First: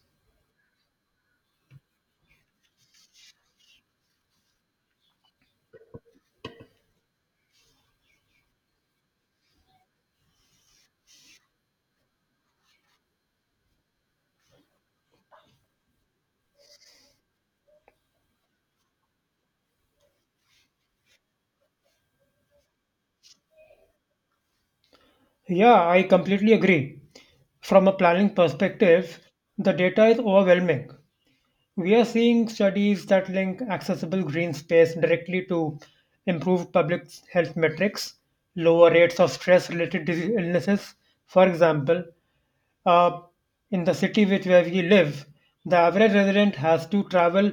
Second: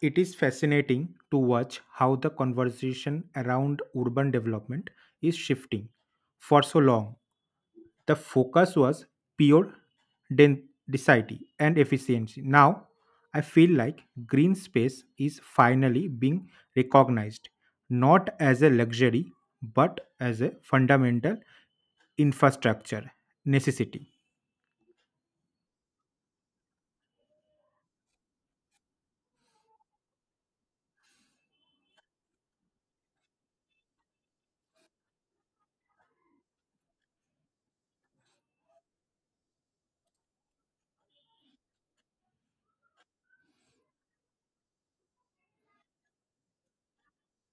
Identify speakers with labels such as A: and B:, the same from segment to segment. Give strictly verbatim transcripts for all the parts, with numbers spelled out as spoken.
A: It is fascinating to watch how the conversation around urban development is shifting. For so long, the focus was pure density and efficiency. Now, I feel like green space is finally being recognized not as a luxury but as a fundamental infrastructure necessity.
B: Yeah, I completely agree. From a planning perspective, the data is overwhelming. We are seeing studies that link accessible green space directly to improved public health metrics, lower rates of stress related illnesses. For example, uh, in the city which where we live, the average resident has to travel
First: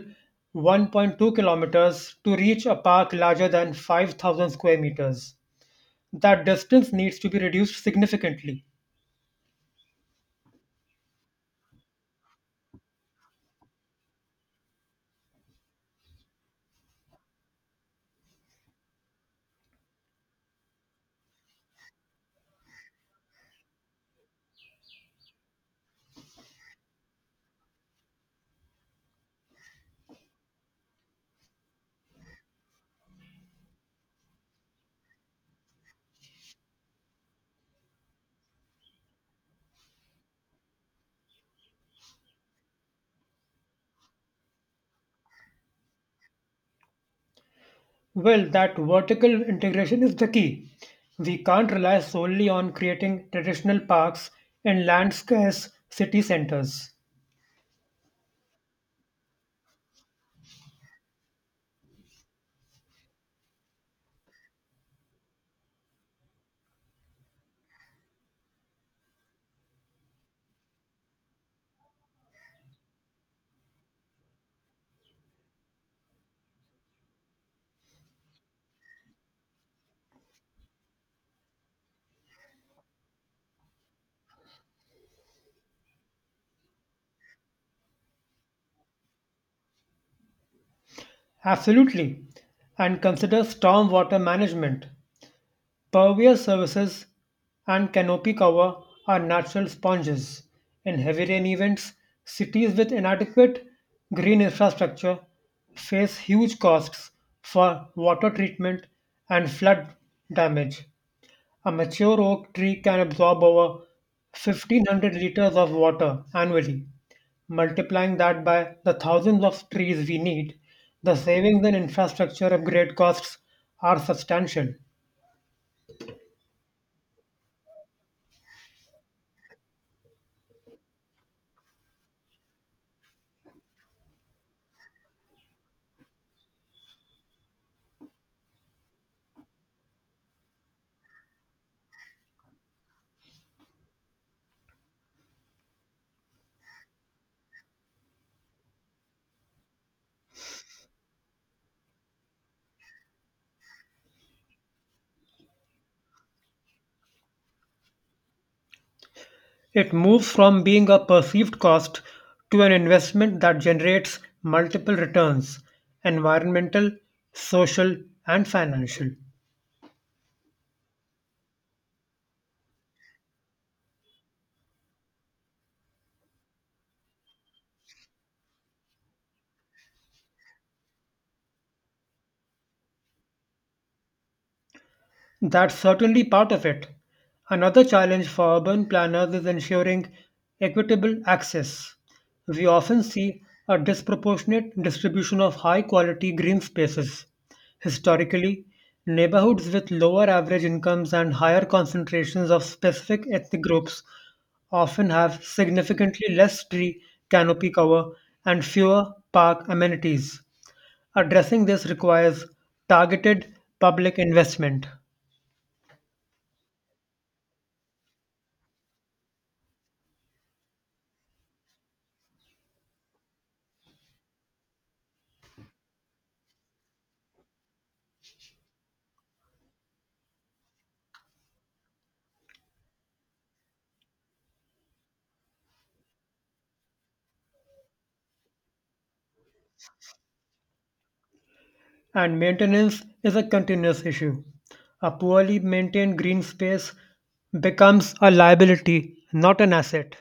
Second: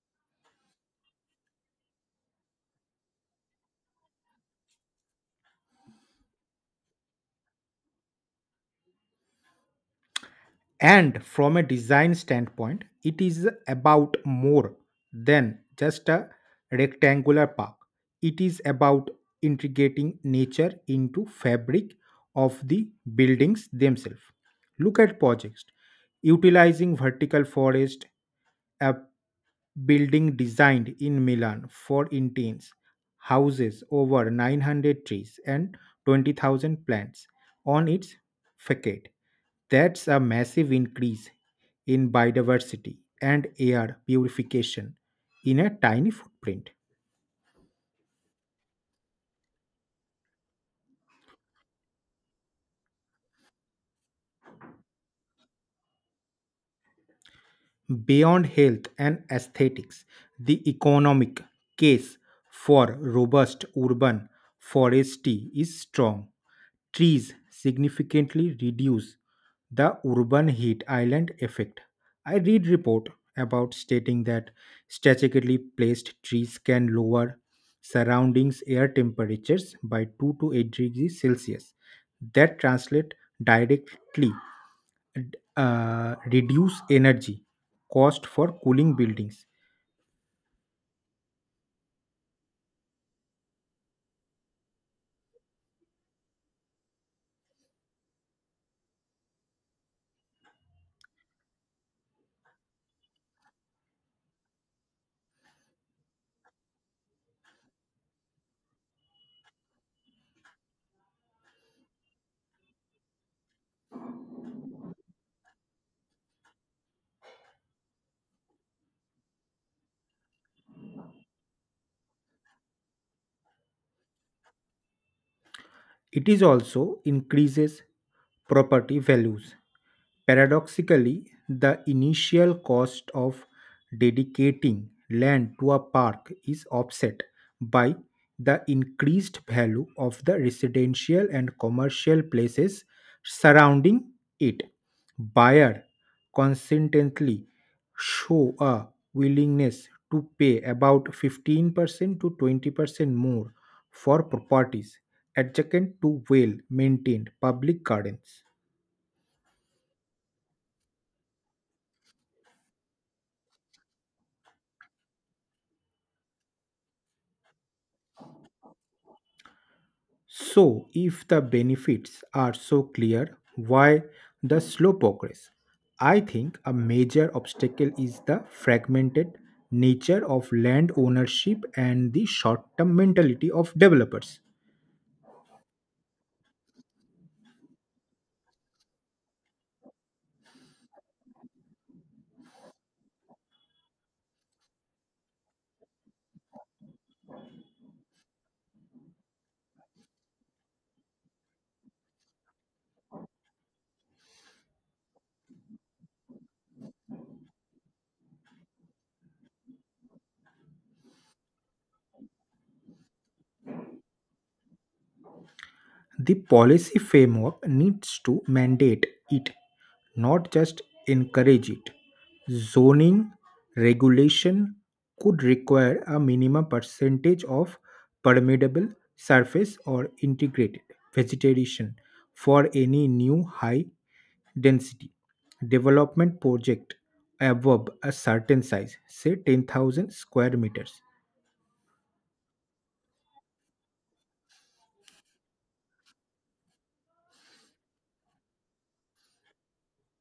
B: one point two kilometers to reach a park larger than five thousand square meters. That distance needs to be reduced significantly.
A: And from a design standpoint, it is about more than just a rectangular park. It is about integrating nature into fabric of the buildings themselves. Look at projects utilizing vertical forest, a building designed in Milan for intense houses over nine hundred trees and twenty thousand plants on its facade. That's a massive increase in biodiversity and air purification in a tiny footprint.
B: Well, that vertical integration is the key. We can't rely solely on creating traditional parks in land scarce city centers.
A: Beyond health and aesthetics, the economic case for robust urban forestry is strong. Trees significantly reduce the urban heat island effect. I read report about stating that strategically placed trees can lower surroundings air temperatures by two to eight degrees Celsius that translate directly d- uh, reduce energy cost for cooling buildings.
B: Absolutely. And consider stormwater management. Pervious surfaces and canopy cover are natural sponges. In heavy rain events, cities with inadequate green infrastructure face huge costs for water treatment and flood damage. A mature oak tree can absorb over fifteen hundred liters of water annually. Multiplying that by the thousands of trees we need, the savings and infrastructure upgrade costs are substantial.
A: It is also increases property values. Paradoxically, the initial cost of dedicating land to a park is offset by the increased value of the residential and commercial places surrounding it. Buyer consistently show a willingness to pay about fifteen percent to twenty percent more for properties adjacent to well maintained public gardens.
B: It moves from being a perceived cost to an investment that generates multiple returns environmental, social, and financial.
A: So, if the benefits are so clear, why the slow progress? I think a major obstacle is the fragmented nature of land ownership and the short term mentality of developers.
B: That's certainly part of it. Another challenge for urban planners is ensuring equitable access. We often see a disproportionate distribution of high quality green spaces. Historically, neighborhoods with lower average incomes and higher concentrations of specific ethnic groups often have significantly less tree canopy cover and fewer park amenities. Addressing this requires targeted public investment.
A: The policy framework needs to mandate it, not just encourage it. Zoning regulation could require a minimum percentage of permeable surface or integrated vegetation for any new high density development project above a certain size, say ten thousand square meters.
B: And maintenance is a continuous issue. A poorly maintained green space becomes a liability, not an asset.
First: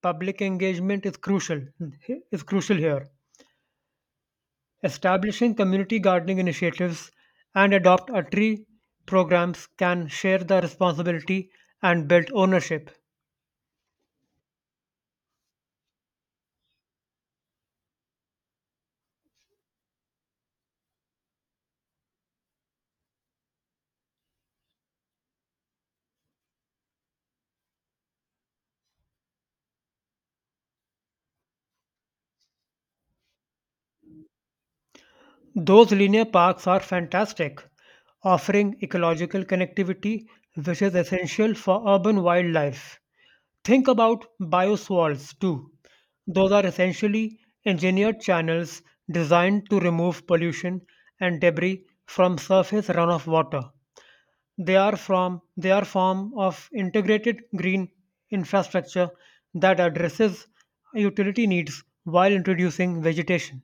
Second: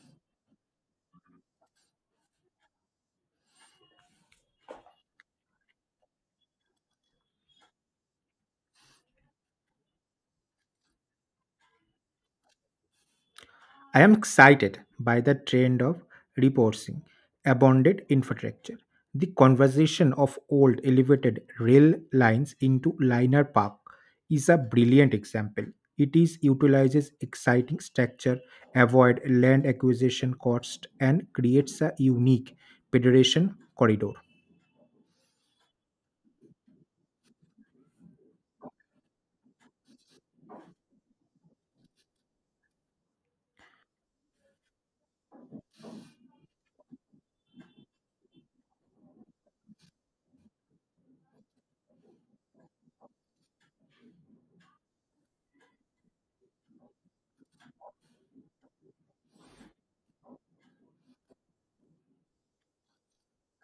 B: Public engagement is crucial is crucial here. Establishing community gardening initiatives and adopt a tree programs can share the responsibility and build ownership.
A: I am excited by the trend of repurposing abandoned infrastructure. The conversion of old elevated rail lines into linear park is a brilliant example. It is utilizes exciting structure, avoid land acquisition cost, and creates a unique pedestrian corridor.
B: Those linear parks are fantastic, offering ecological connectivity which is essential for urban wildlife. Think about bioswales too. Those are essentially engineered channels designed to remove pollution and debris from surface runoff water. They are from they are form of integrated green infrastructure that addresses utility needs while introducing vegetation.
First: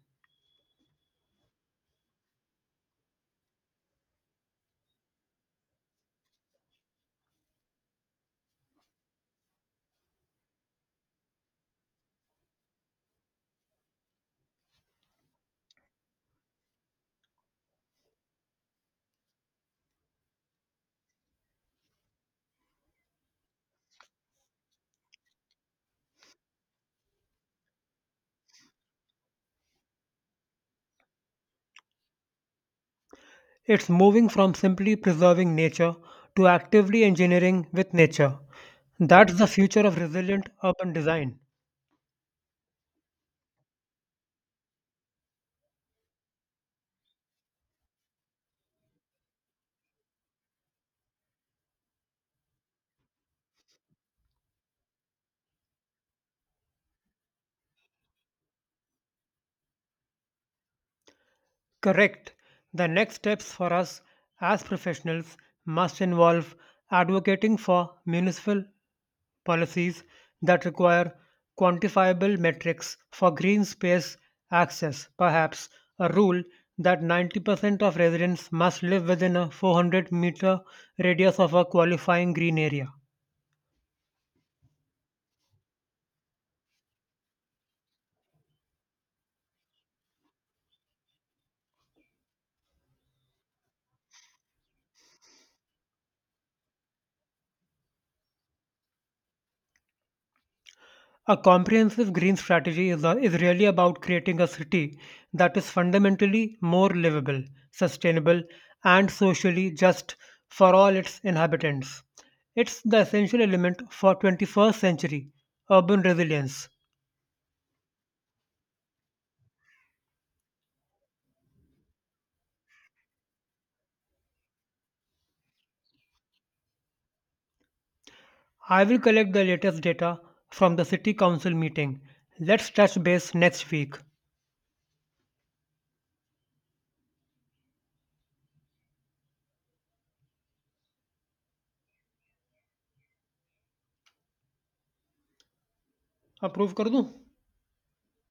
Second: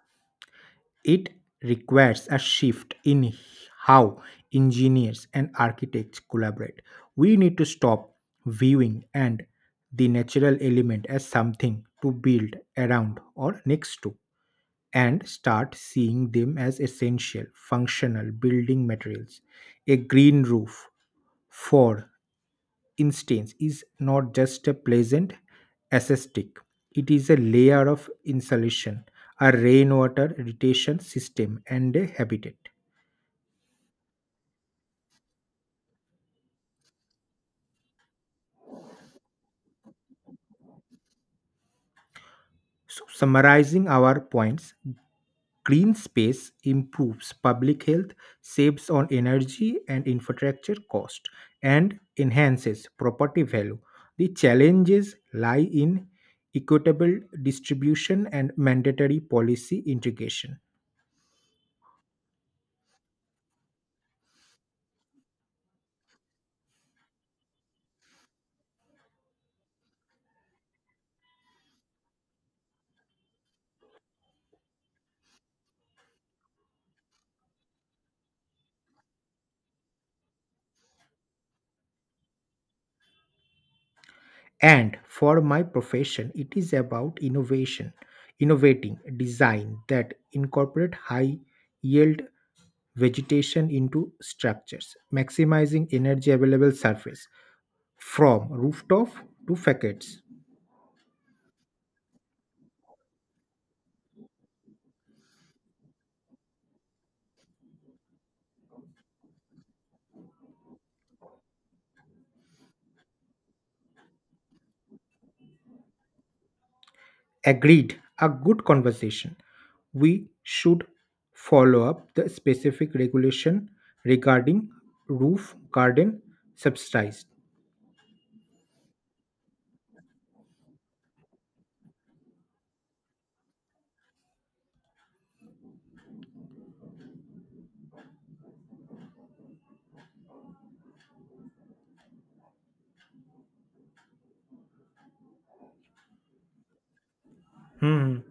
A: It requires a shift in how engineers and architects collaborate. We need to stop viewing and the natural element as something to build around or next to and start seeing them as essential functional building materials. A green roof for instance is not just a pleasant aesthetic, it is a layer of insulation, a rainwater retention system, and a habitat.
B: It's moving from simply preserving nature to actively engineering with nature. That's the future of resilient urban design.
A: So summarizing our points, green space improves public health, saves on energy and infrastructure cost, and enhances property value. The challenges lie in equitable distribution and mandatory policy integration.
B: Correct. The next steps for us as professionals must involve advocating for municipal policies that require quantifiable metrics for green space access, perhaps a rule that ninety percent of residents must live within a four hundred meter radius of a qualifying green area.
A: And for my profession, it is about innovation, innovating design that incorporate high yield vegetation into structures, maximizing energy available surface from rooftop to facades.
B: A comprehensive green strategy is, a, is really about creating a city that is fundamentally more livable, sustainable, and socially just for all its inhabitants. It's the essential element for twenty-first century urban resilience.
A: Agreed, a good conversation. We should follow up the specific regulation regarding roof garden subsidies.
B: I will collect the latest data from the City Council meeting. Let's touch base next week. Approve कर दूं
A: Hmm.